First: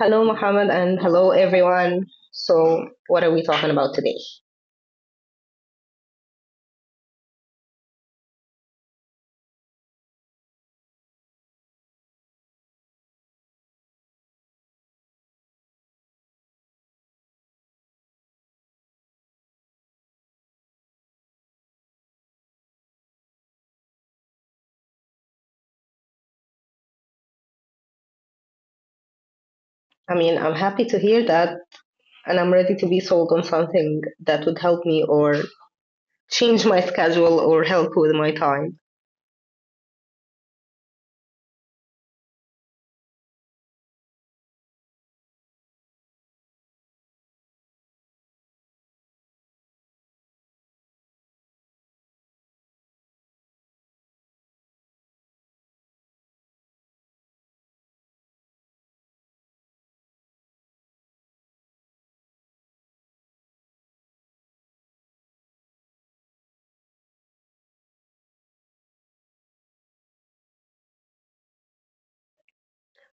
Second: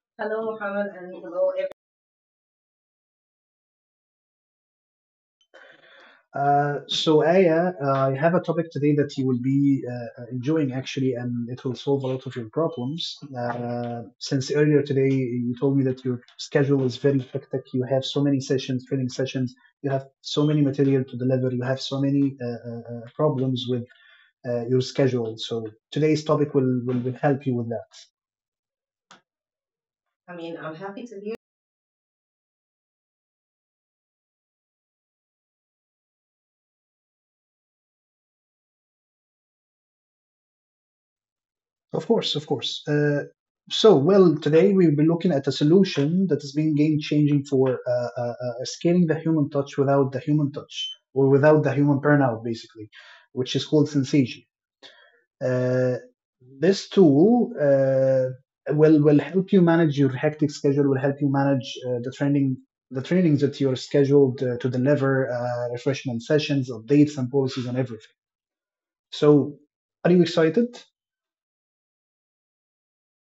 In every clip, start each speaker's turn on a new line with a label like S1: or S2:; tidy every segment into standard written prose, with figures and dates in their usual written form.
S1: Hello,
S2: Hello,
S1: Mohammed,
S2: Muhammad,
S1: and
S2: and
S1: hello,
S2: hello, everyone.
S1: everyone. So, what are we talking about today?
S2: So Aya, I have a topic today that you will be enjoying actually, and it will solve a lot of your problems. Since earlier today you told me that your schedule is very hectic, you have so many sessions, training sessions, you have so many material to deliver, you have so many problems with your schedule. So today's topic will help you with that. I mean,
S1: I
S2: I'm
S1: mean,
S2: happy
S1: I'm
S2: to hear.
S1: happy to hear that, and I'm ready to be sold on something that would help me or change my schedule or help with my time.
S2: Of course, of course. Well, today we will be looking at a solution that has been game changing for scaling the human touch without the human touch or without the human burnout, basically, which is called Sensation. Uh, this tool will help you manage your hectic schedule. Will help you manage the training the trainings that you're scheduled to deliver, refreshment sessions, updates, and policies, and everything. So, are you excited?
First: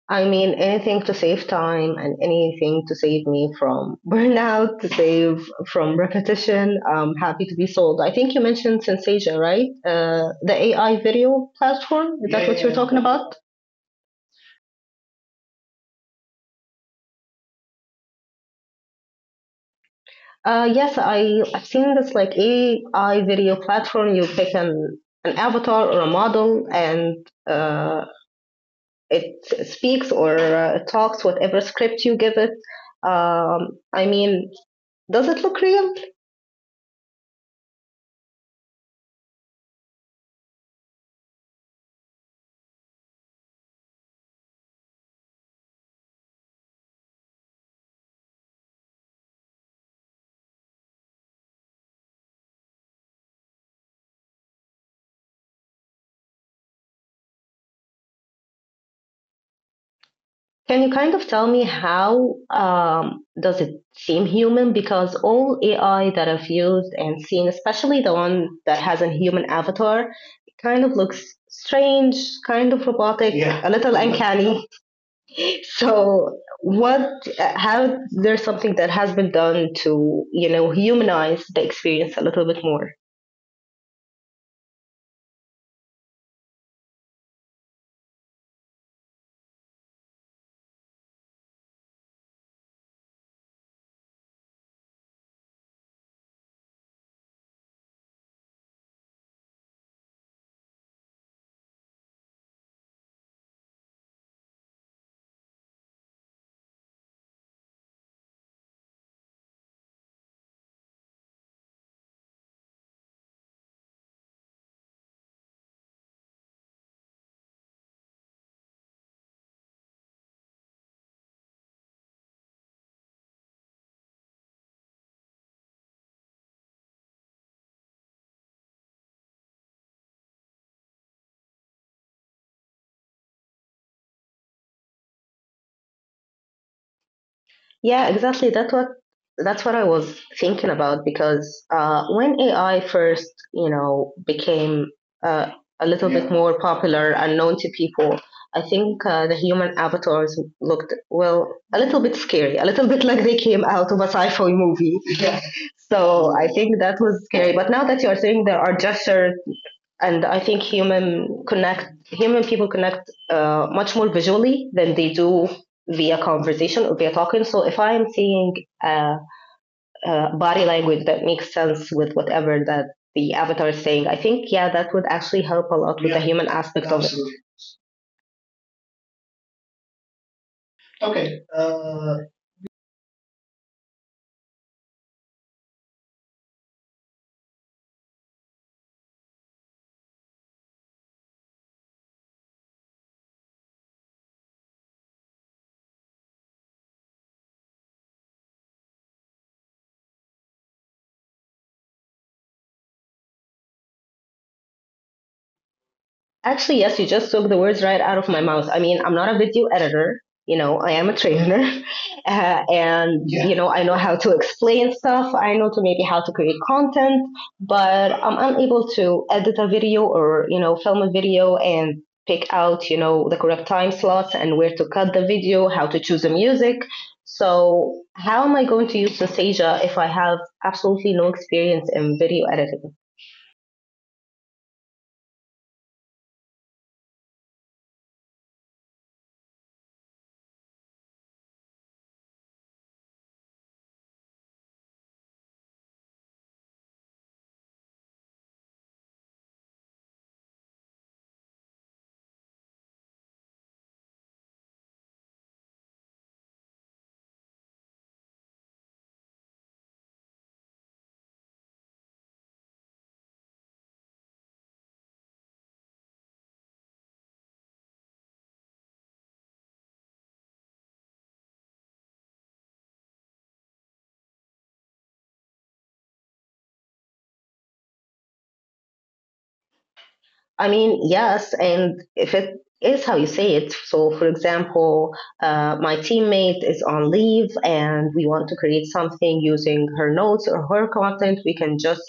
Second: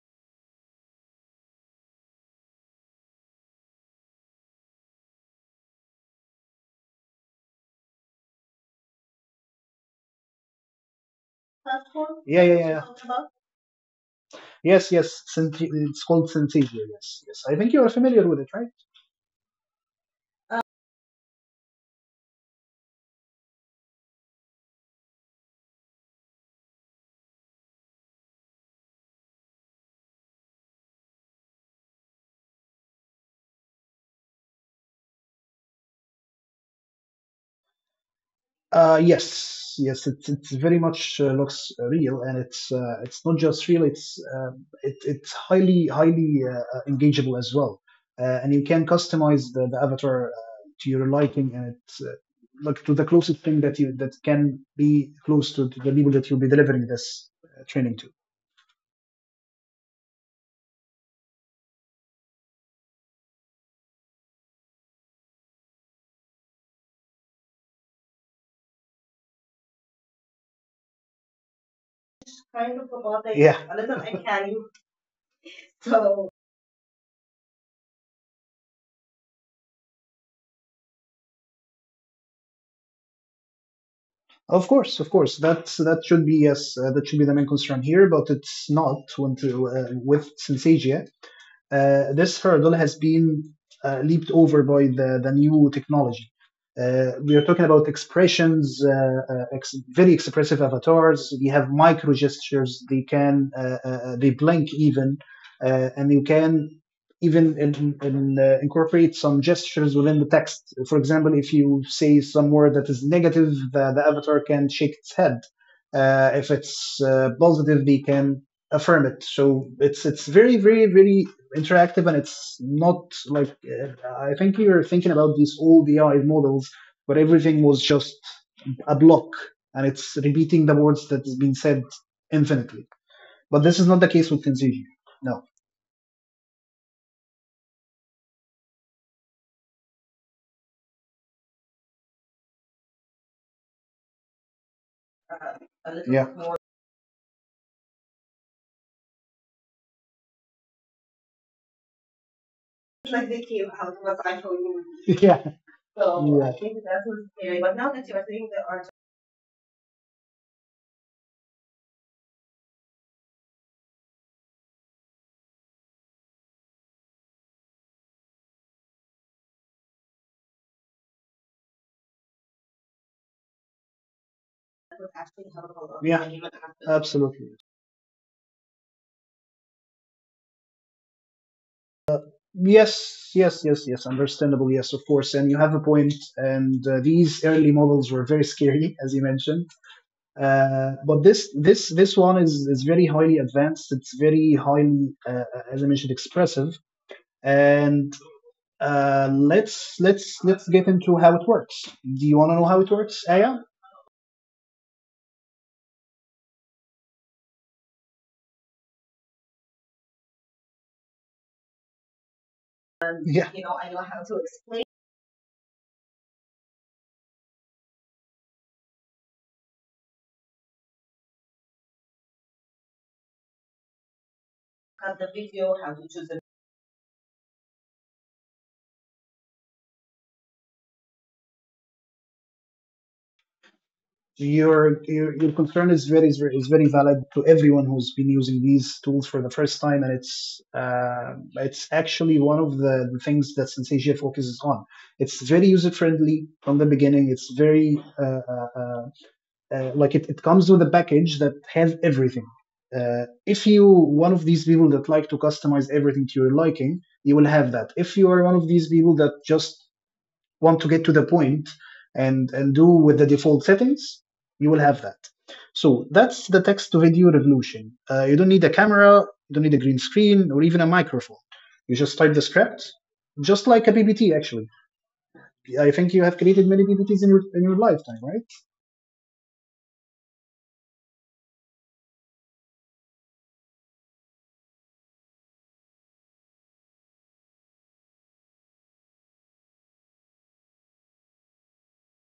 S1: I mean, anything to save time and anything to save me from burnout, to save from repetition. I'm happy to be sold. I think you mentioned Sensasia, right? The AI video platform.
S2: Platform,
S1: Is Yeah,
S2: yeah,
S1: that Yeah,
S2: yeah,
S1: what you're
S2: yeah.
S1: yeah. talking about?
S2: Yes, yes, it's called Synthesia. Yes, yes. I think you are familiar with it, right? Uh,
S1: Yes, I've seen this like AI video platform. You pick an avatar or a model, and uh, it speaks or talks whatever script you give it. I mean, does it look real?
S2: Yes, yes. It very much looks real, and it's not just real. It's highly engageable as well, and you can customize the avatar to your liking, and it's like to the closest thing that you that can be close to the people that you'll be delivering this training to.
S1: Can you kind of tell me how does it seem human? Because all AI that I've used and seen, especially the one that has a human avatar, it kind of looks strange,
S2: Kind of
S1: kind of
S2: about like, yeah,
S1: robotic, yeah,
S2: another
S1: a little
S2: mechanic.
S1: uncanny.
S2: So
S1: So, how, there's something that has been done to, you know, humanize the experience a little bit more.
S2: of course, of course. That's that should be, yes, that should be the main concern here, but it's not when to, with synesthesia. This hurdle has been leaped over by the new technology. We are talking about expressions, very expressive avatars. We have micro gestures. They can they blink even, and you can even incorporate some gestures within the text. For example, if you say some word that is negative, the avatar can shake its head. If it's positive, they can affirm it. So it's very interactive and it's not like, I think we were thinking about these old AI models where everything was just a block and it's repeating the words that has been said infinitely. But this is not the case with Tensiji. No.
S1: Yeah, exactly. That's what I was thinking about because when AI first, you know, became uh, a
S2: uh,
S1: little bit
S2: a little
S1: more
S2: yeah, more.
S1: popular and known to people, I think the human avatars looked, well, a little bit scary, a little bit like they came
S2: Like they
S1: out of a
S2: came
S1: sci
S2: out
S1: fi
S2: of a,
S1: movie.
S2: yeah.
S1: So I think
S2: So,
S1: that
S2: yeah. I
S1: was
S2: think
S1: scary.
S2: that
S1: But
S2: was
S1: now that you
S2: scary.
S1: are
S2: But now
S1: saying
S2: that
S1: there are
S2: you're saying the
S1: gestures
S2: art
S1: and I think human connect human people connect much more visually than they do via conversation or via talking. So if I'm seeing a, a body language that makes sense with whatever that the avatar is saying, I think yeah, that would actually
S2: would
S1: help a
S2: actually
S1: lot with yeah,
S2: help
S1: the
S2: a lot.
S1: human
S2: Yeah.
S1: aspect absolutely. Of
S2: Absolutely.
S1: it. Absolutely. Okay.
S2: Yes, yes, yes, yes. Understandable. Yes, of course. And you have a point. And these early models were very scary, as you mentioned. But this one is very highly advanced. It's very highly, as I mentioned, expressive. And let's get into how it works. Do you want to know how it works, Aya?
S1: Actually, yes, you just took the words right out of my mouth. I mean, I'm not a video editor, you know, I am a trainer. Yeah, you know,
S2: Yeah.
S1: I know how to explain stuff, I know to maybe how to create content, but I'm unable to edit a video or, you know, film a video and pick out, you know, the correct time slots and where to cut the video, how to choose the music. So, how am I going to use Synthesia if I have absolutely no experience in video editing?
S2: Your concern is very valid to everyone who's been using these tools for the first time, and it's actually one of the things that Sensasia focuses on. It's very user friendly from the beginning. It's very uh, uh, like it comes with a package that has everything. If you one of these people that like to customize everything to your liking, you will have that. If you are one of these people that just want to get to the point and do with the default settings, you will have that. So that's the text to video revolution. You don't need a camera, you don't need a green screen, or even a microphone. You just type the script, just like a PPT, actually. I think you have created many PPTs in your lifetime, right?
S1: I mean, yes, and if it is how you say it. So, for example, my teammate is on leave and we want to create something using her notes or her content, we can just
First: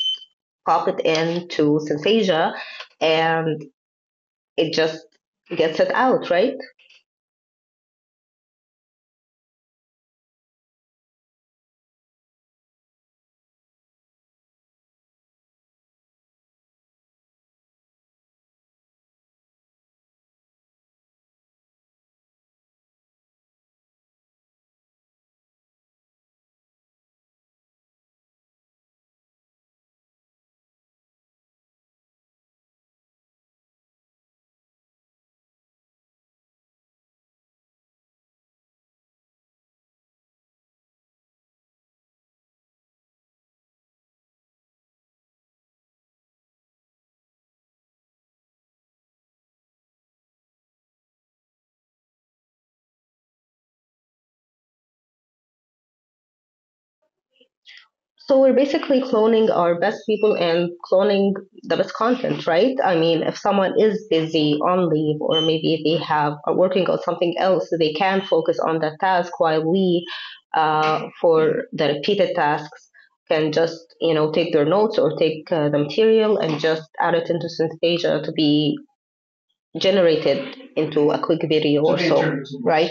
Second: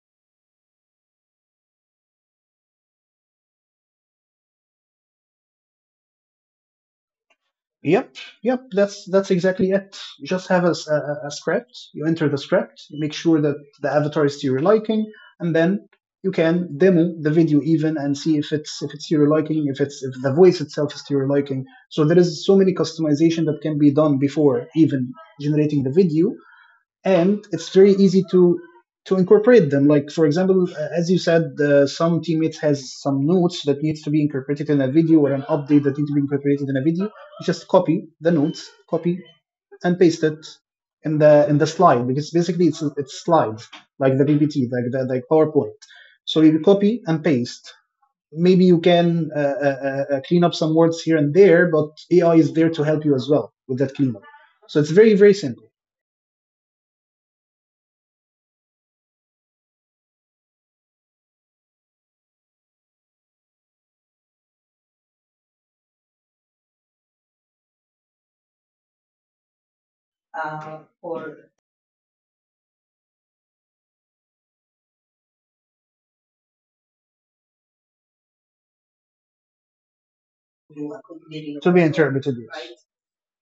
S1: pop it into Synthesia and it just gets it out, right?
S2: Yep, yep. That's exactly it. You just have a script. You enter the script. You make sure that the avatar is to your liking, and then you can demo the video even and see if it's to your liking, if the voice itself is to your liking. So there is so many customization that can be done before even generating the video, and it's very easy to incorporate them. Like for example, as you said, some teammates has some notes that needs to be incorporated in a video or an update that needs to be incorporated in a video. You just copy the notes, copy and paste it in the slide because basically it's slides like the PPT, like the like PowerPoint. So you copy and paste. Maybe you can clean up some words here and there, but AI is there to help you as well with that cleanup. So it's very very simple.
S1: So we're basically cloning our best people and cloning the best content, right? I mean, if someone is busy on leave or maybe they have are working on something else, they can focus on that task while we,
S2: Or
S1: for the repeated tasks, can just you know take their notes or take the material and just add it into Synthesia to be generated into
S2: to
S1: a
S2: be
S1: quick
S2: interpreted.
S1: video or
S2: Yes.
S1: so, right?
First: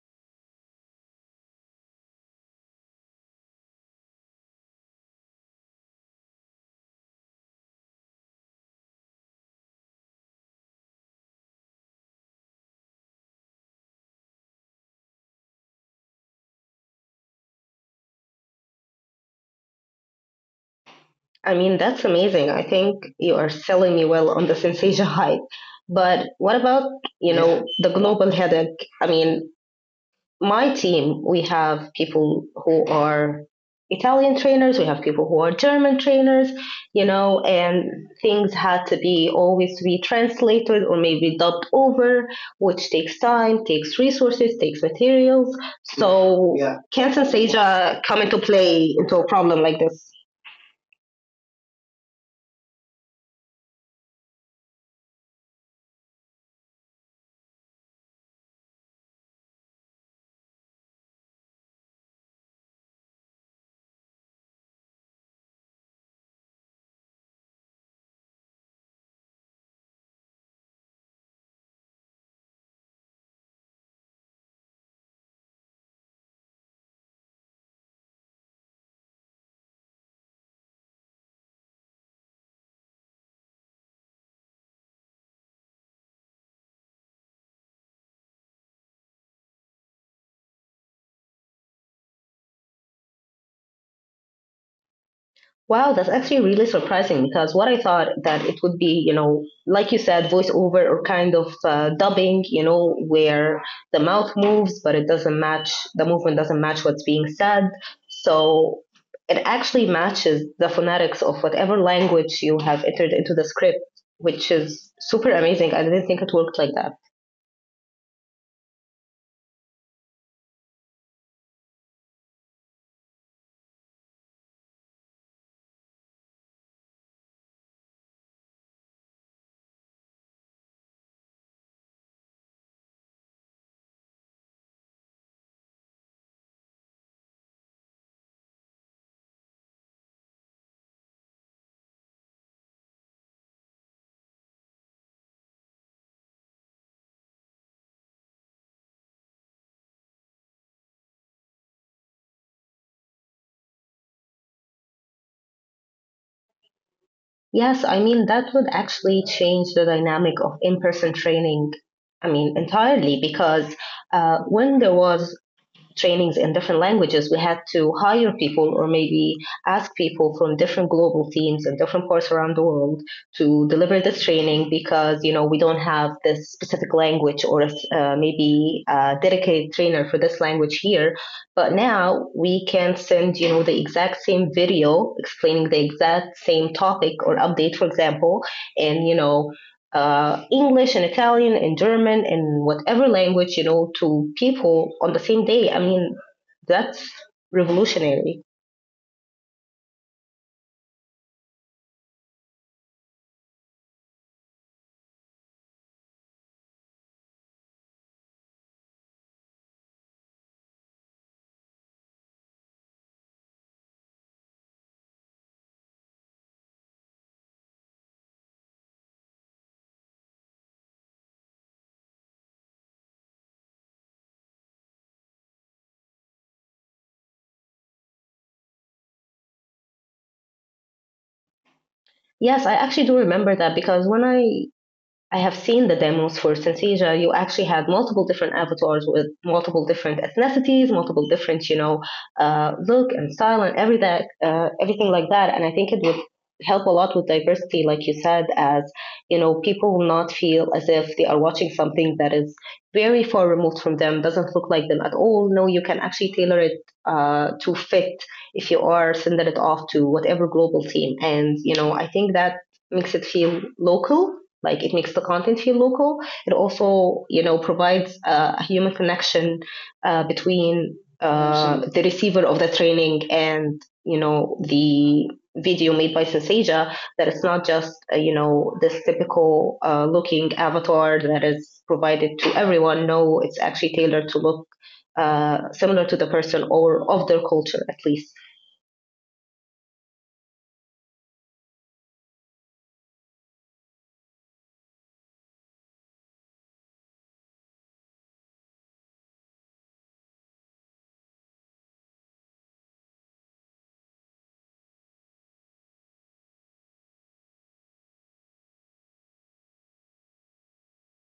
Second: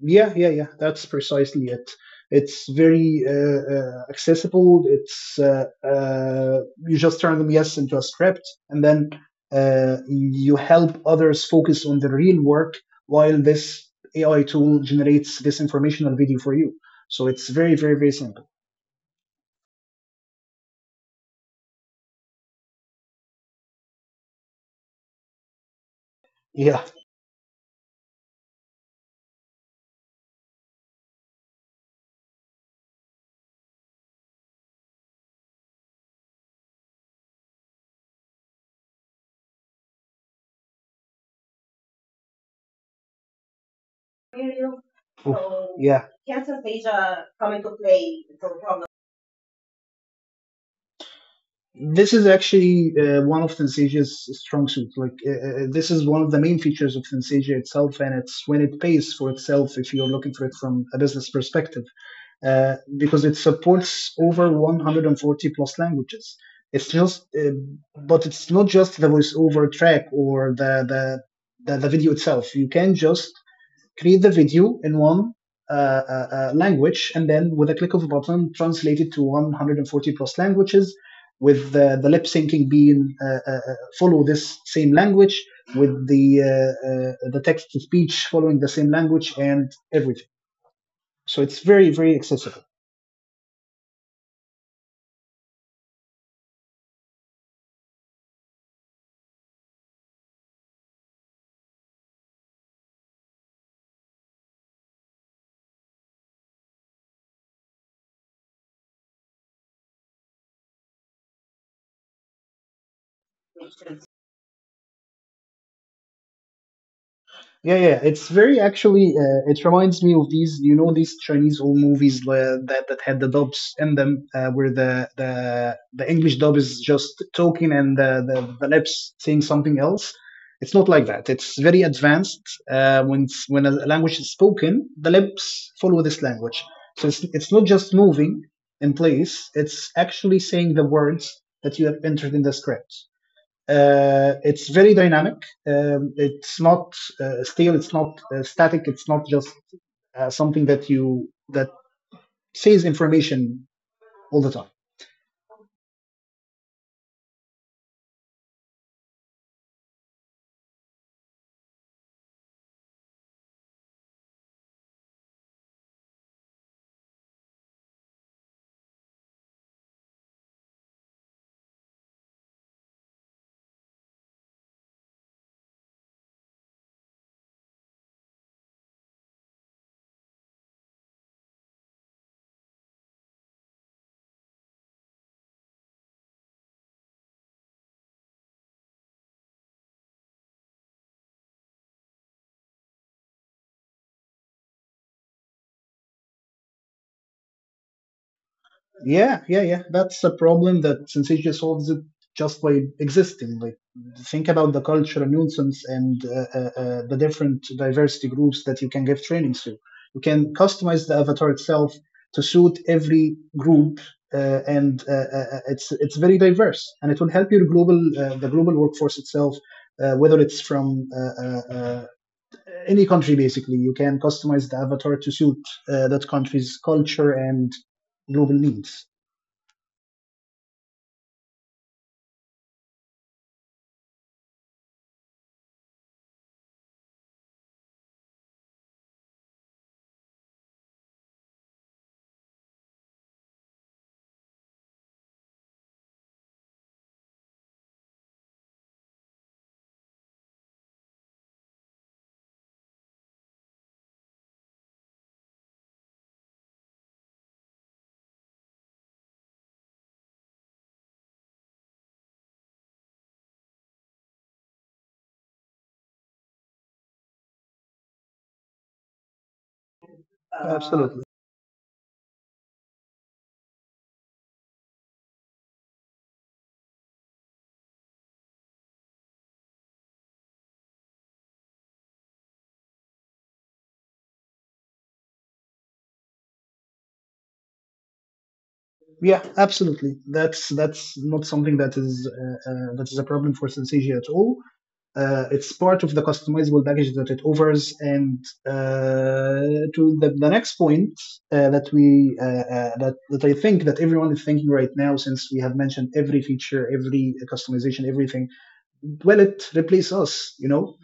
S2: Yeah, yeah, yeah. That's precisely it. It's very accessible. It's You just turn them, yes, into a script, and then you help others focus on the real work while this AI tool generates this informational video for you. So it's very, very, very simple.
S1: I mean, that's amazing. I think you are selling me well on the Synthesia hype. But what about,
S2: Yeah.
S1: you yeah. know, the global headache? I mean, my team, we have people who are Italian trainers, we have people who are German trainers, you know, and things had to be always be translated or maybe dubbed over, which takes time, takes resources, takes materials.
S2: Oof. So, yeah.
S1: So yeah,
S2: Cancer
S1: can
S2: data come
S1: Synthesia
S2: into
S1: come into
S2: play
S1: play into a
S2: from.
S1: problem like this?
S2: This is actually one of Thanesia's strong suits. Like this is one of the main features of Thansesia itself, and it's when it pays for itself if you're looking for it from a business perspective, because it supports over 140 plus languages. It's just, but it's not just the voiceover track or the, video itself. You can just create the video in one language, and then with a click of a button, translate it to 140 plus languages, with the lip syncing being follow this same language, with the text to speech following the same language, and everything. So it's very very accessible.
S1: Wow, that's actually really surprising because what I thought that it would be, you know, like you said, voiceover or kind of dubbing, you know, where the mouth moves, but it doesn't match, the movement doesn't match what's being said. So it actually matches the phonetics of whatever language you have entered into the script, which is super amazing. I didn't think it worked like that.
S2: Yeah, yeah, it's very actually. It reminds me of these, you know, these Chinese old movies that that had the dubs in them, where the English dub is just talking and the, lips saying something else. It's not like that. It's very advanced. When when a language is spoken, the lips follow this language. So it's not just moving in place. It's actually saying the words that you have entered in the script. It's very dynamic. It's not stale. It's not static. It's not just something that you that says information all the time.
S1: Yes, I mean, that would actually change the dynamic of in person training. I mean, entirely because when there was trainings in different languages, we had to hire people or maybe ask people from different global teams and different parts around the world to deliver this training because you know we don't have this specific language or maybe a dedicated trainer for this language here. But now we can send you know the exact same video explaining the exact same topic or update, for example, in you know English and Italian and German and whatever language, you know, to people on the same day. I mean, that's revolutionary.
S2: Yeah, yeah, yeah. That's a problem that Syncytia solves it just by existing. Like, think about the cultural nuisance and the different diversity groups that you can give trainings to. You can customize the avatar itself to suit every group, and it's very diverse, and it will help your global the global workforce itself. Whether it's from uh, any country, basically, you can customize the avatar to suit that country's culture and global needs.
S1: Yes, I actually do remember that because when I have seen the demos for Synthesia. You actually had multiple different avatars with multiple different ethnicities, multiple different, you know, look and style and every everything like that. And I think it would help a lot with diversity, like you said, as you know, people will not feel as if they are watching something that is very far removed from them, doesn't look like them at all. No, you can actually tailor it to fit if you are sending it off to whatever global team. And you know, I think that makes it feel local like it makes the content feel local it also you know provides a human connection
S2: Absolutely.
S1: between the receiver of the training and you know the video made by Sensasia that it's not just you know this typical looking avatar that is provided to everyone. No, it's actually tailored to look similar to the person or of their culture at least.
S2: Yeah, absolutely. That's not something that is a problem for synesthesia at all. It's part of the customizable package that it offers, and uh, to the next point uh, that we that I think that everyone is thinking right now, since we have mentioned every feature, every customization, everything. Well, it replaces us, you know.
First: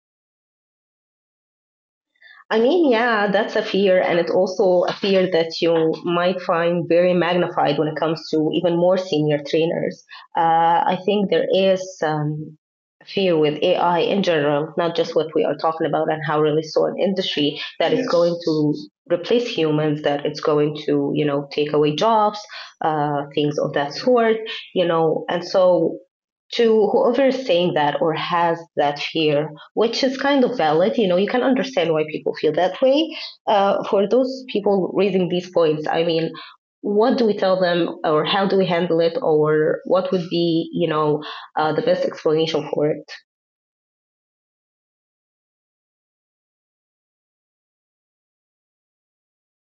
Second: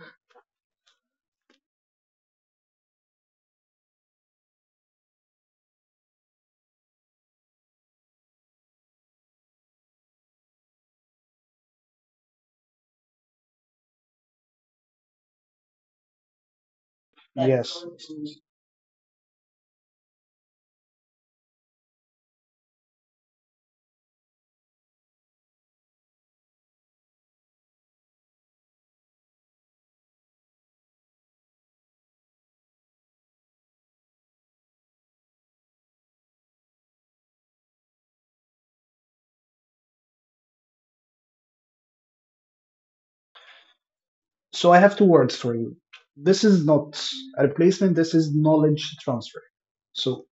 S1: I mean, yeah, that's a fear, and it's also a fear that you might find very magnified when it comes to even more senior trainers. I think there is fear with AI in general, not just what we are talking about and how really so an
S2: Yes,
S1: industry that is yes, going to replace humans, that it's going to, you know, take away jobs, things of that sort, you know. And so to whoever is saying that or has that fear, which is kind of valid. You know, you can understand why people feel that way. For those people raising these points, I mean, what do we tell them, or how do we handle it, or what would be, you know, the best explanation for it?
S2: so I have two words for you. This is not a replacement, this is knowledge transfer. So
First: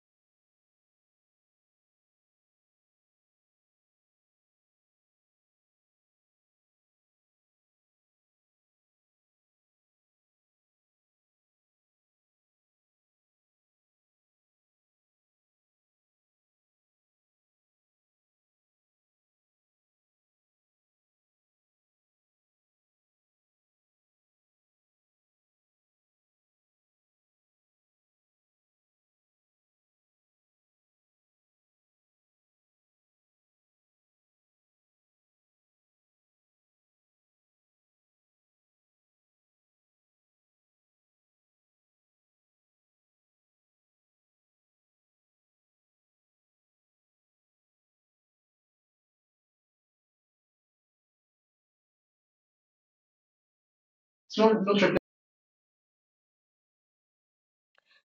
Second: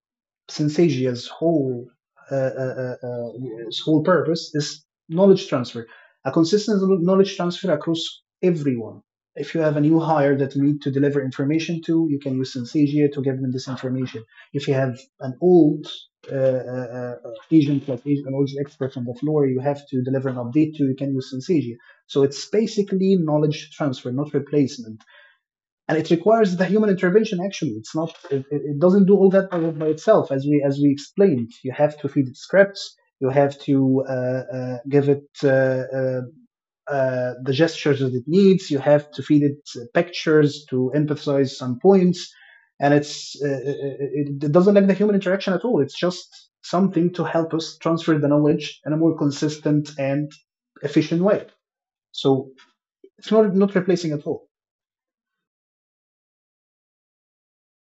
S2: Synthasia's whole uh, uh, uh, uh, its whole purpose is knowledge transfer, a consistent knowledge transfer across everyone. If you have a new hire that you need to deliver information to, you can use Synthesia to give them this information. If you have an old agent, like an old expert on the floor, you have to deliver an update to, you can use Synthesia. So it's basically knowledge transfer, not replacement, and it requires the human intervention. Actually, it's not it doesn't do all that by itself. As we as we explained, you have to feed it scripts. You have to give it the gestures that it needs. You have to feed it pictures to emphasize some points, and it doesn't lack the human interaction at all. It's just something to help us transfer the knowledge in a more consistent and efficient way. So it's not replacing
S1: It's
S2: at all.
S1: not, not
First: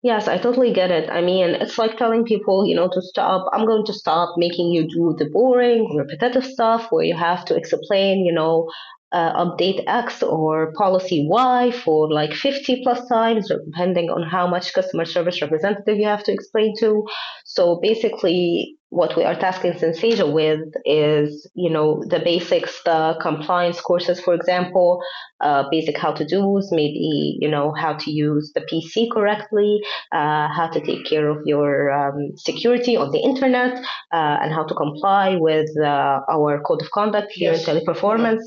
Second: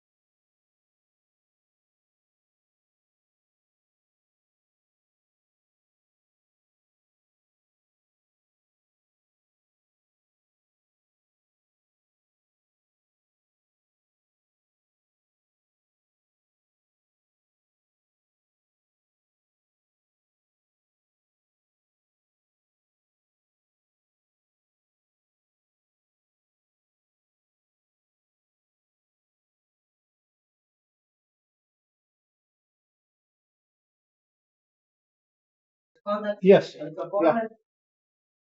S1: yes, I totally get it. I mean, it's like telling people, you know, to stop. I'm going to stop making you do the boring, repetitive stuff where you have to explain, you know, update X or policy Y for like 50 plus times, depending on how much customer service representative you have to explain to. So basically, what we are tasking Sensasia with is, you know, the basics, the compliance courses, for example, basic how to do's, maybe, you know, how to use the PC correctly how to take care of your security on the internet, and how to comply with
S2: On that, yes,
S1: our
S2: it's
S1: code of
S2: a
S1: conduct
S2: format.
S1: here yes. in teleperformance.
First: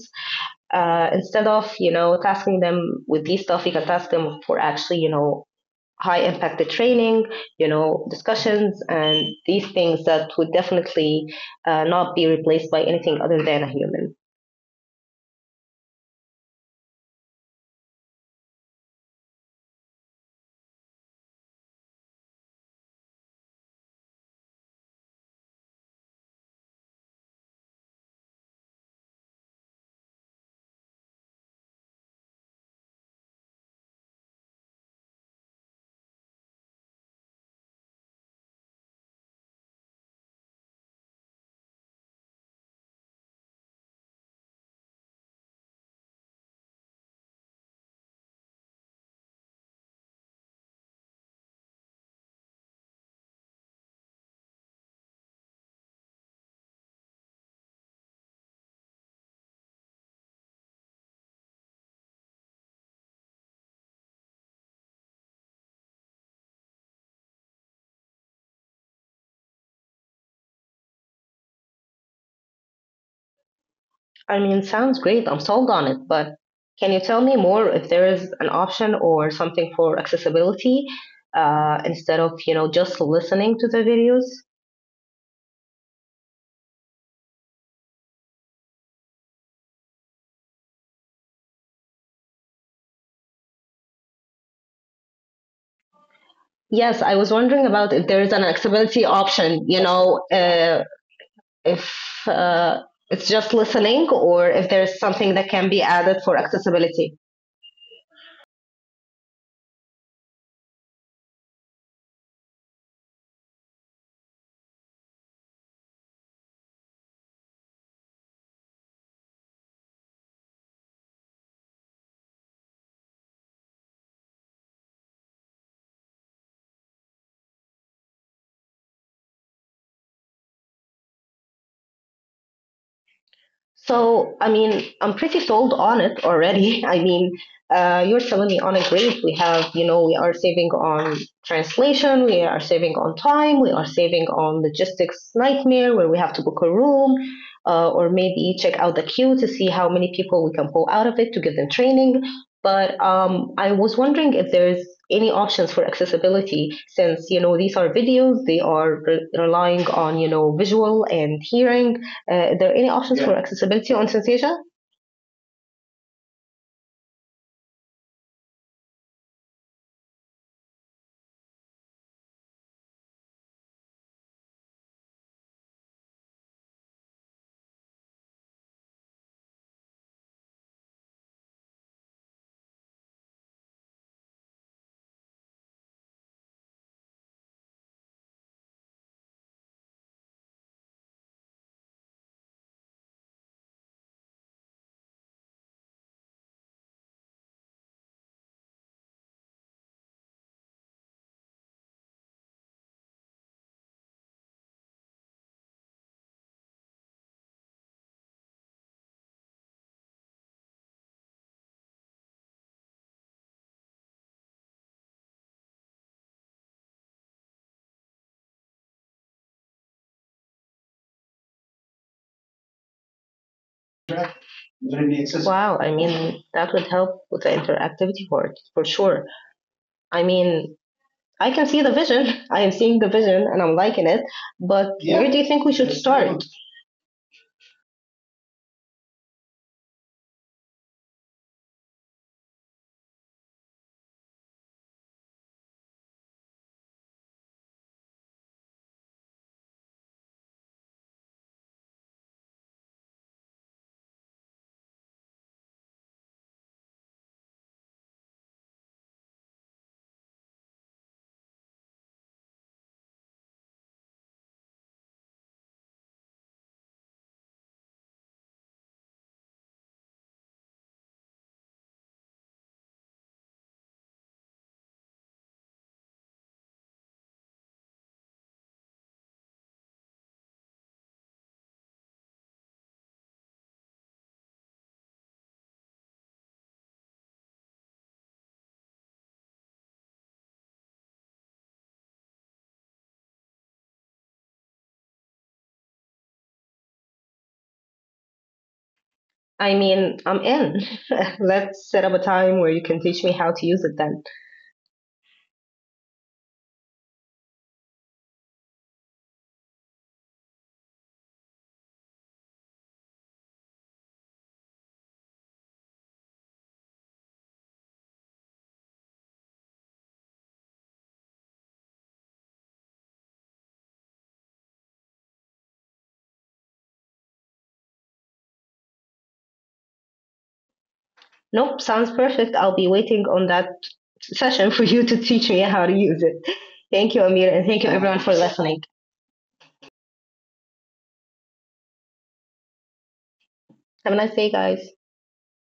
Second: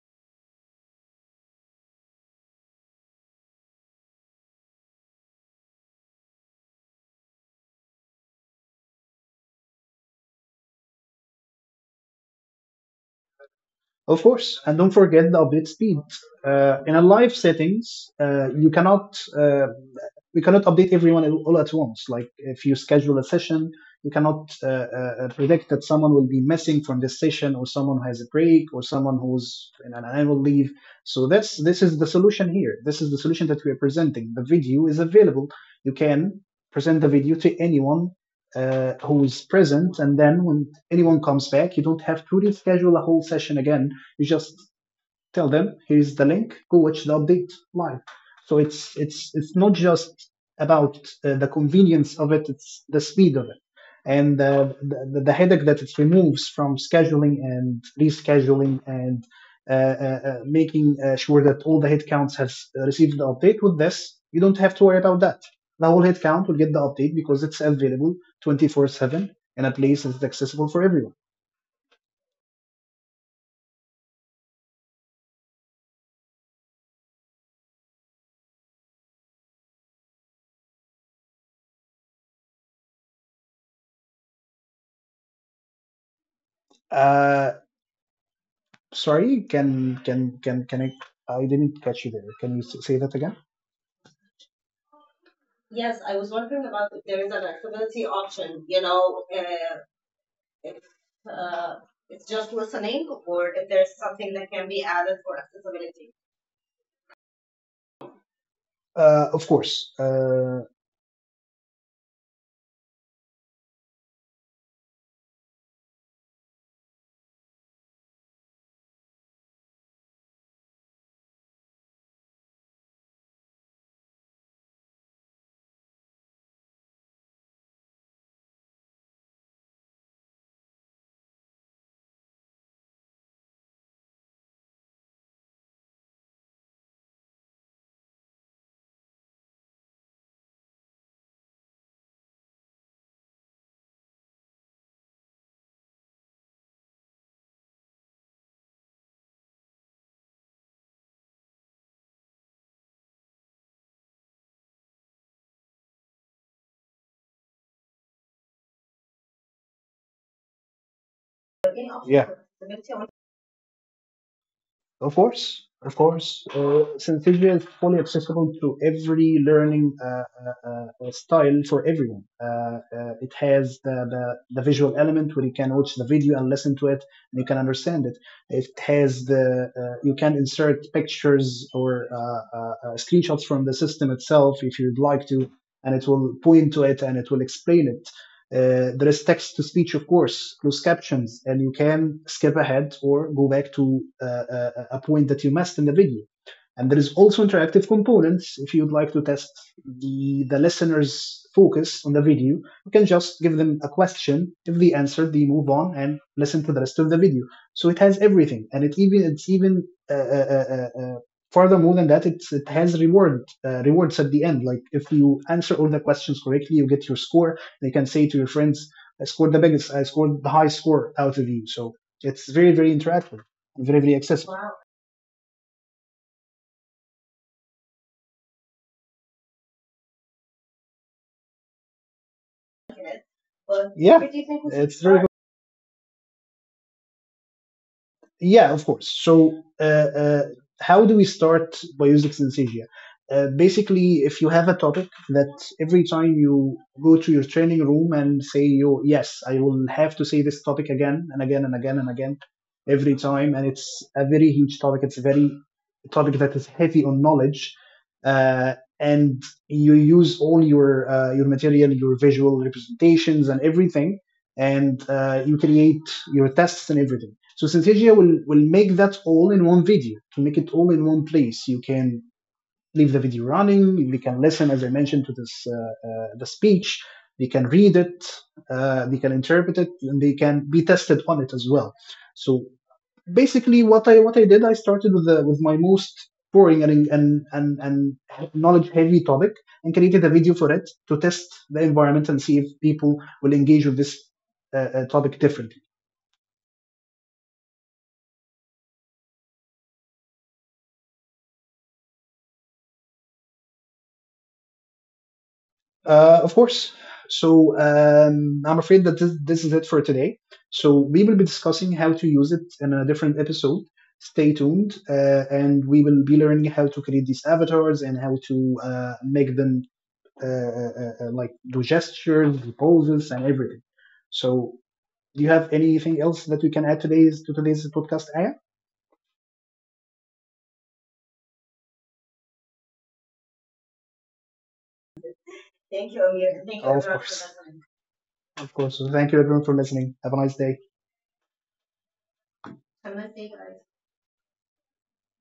S1: Instead of you know tasking them with these stuff, you can task them for actually you know high impacted training, you know discussions, and these things that would definitely not be replaced by anything other than a human.
S2: Of course, and don't forget the update speed. In a live settings, you cannot we cannot update everyone all at once. Like if you schedule a session, you cannot predict that someone will be missing from this session, or someone who has a break, or someone who's in an annual leave. So that's this is the solution here. This is the solution that we are presenting. The video is available. You can present the video to anyone who is present, and then when anyone comes back, you don't have to reschedule a whole session again. You just tell them, here's the link, go watch the update live. So it's not just about the convenience of it; it's the speed of it, and the headache that it removes from scheduling and rescheduling and making sure that all the headcounts have received the update. With this, you don't have to worry about that. The whole headcount will get the update because it's available 24/7, in a place that's accessible for everyone.
S1: I mean, sounds great. I'm sold on it, but can you tell me more if there is an option or something for accessibility instead of, you know, just listening to the videos?
S2: Uh, Sorry, can I? I didn't catch you there. Can you say that again? Yes, I was wondering about if
S1: Yes,
S2: there is
S1: I
S2: an
S1: was wondering
S2: accessibility
S1: about if there is an
S2: option, you
S1: accessibility
S2: know,
S1: option, you know,
S2: if
S1: uh,
S2: uh,
S1: if
S2: it's just
S1: uh,
S2: listening
S1: it's
S2: or if
S1: just
S2: there's
S1: listening
S2: something that
S1: or
S2: can be
S1: if there's
S2: added for
S1: something that can be
S2: accessibility.
S1: added for accessibility.
S2: Of course.
S1: So, I mean, I'm pretty sold on it already. I mean, you're selling me on a great. We have, you know, we are saving on translation, we are saving on time, we are saving on logistics nightmare where we have to book a room, or maybe check out the queue to see how many people we can pull out of it to give them training. But I was wondering if there's any options for accessibility since, you know, these are videos, they are relying on, you know, visual and
S2: Any option,
S1: hearing
S2: yeah, for
S1: are there any
S2: accessibility.
S1: options yeah. for accessibility on Synthesia?
S2: Of course, of course. Synthesia is fully accessible to every learning style for everyone. It has the visual element where you can watch the video and listen to it and you can understand it. It has the, you can insert pictures or screenshots from the system itself if you'd like to, and it will point to it and it will explain it. There is text to speech, of course, closed captions, and you can skip ahead or go back to a point that you missed in the video. And there is also interactive components. If you'd like to test the listener's focus on the video, you can just give them a question. If they answer, they move on and listen to the rest of the video. So it has everything, and it's even uh, uh, furthermore than that, it has reward rewards at the end. Like if you answer all the questions correctly, you get your score. They can say to your friends, I scored the biggest, I scored the high score out of you. So it's very, very interactive
S1: Yeah,
S2: and very, very
S1: really
S2: accessible. Wow.
S1: accessible. Wow, I mean that would help with the interactivity part for sure. I mean I can see the vision. I am seeing the vision and I'm liking it.
S2: Well, yeah,
S1: But
S2: where do you
S1: yeah, where
S2: think
S1: do
S2: we
S1: you think
S2: it's
S1: we
S2: very
S1: should
S2: good.
S1: start?
S2: Yeah, of course. So, how do we start Biosix in Sagia? Basically, if you have a topic that every time you go to your training room and say, "You yes, I will have to say this topic again and again and again and again," every time, and it's a very huge topic. It's a very topic that is heavy on knowledge, and you use all your material, your visual representations, and everything, and you create your tests and everything. So Synthesia will make that all in one video, to make it all in one place. You can leave the video running, we can listen, as I mentioned, to this the speech, they can read it, they can interpret it, and they can be tested on it as well. So basically what I did, I started with with my most boring and knowledge heavy topic, and created a video for it to test the environment and see if people will engage with this topic differently.
S1: I mean, I'm in. Let's set up a time where you can teach me how to use it then.
S2: Of course. So I'm afraid that this is it for today. So we will be discussing how to use it in a different episode. Stay tuned, and we will be learning how to create these avatars and how to make them like the gestures, the poses, and everything. So, do you have anything else that we can add today's to today's podcast, Aya?
S1: Nope, sounds perfect. I'll be waiting on that session for you to teach me how to
S2: Thank you,
S1: use it.
S2: Amir. Thank you, Of everyone, for
S1: Thank you,
S2: course,
S1: Amir, and
S2: listening.
S1: thank you everyone for
S2: Of
S1: listening.
S2: course. So thank you everyone for listening. Have a nice day. Have a nice day, guys.
S1: Have a nice day, guys.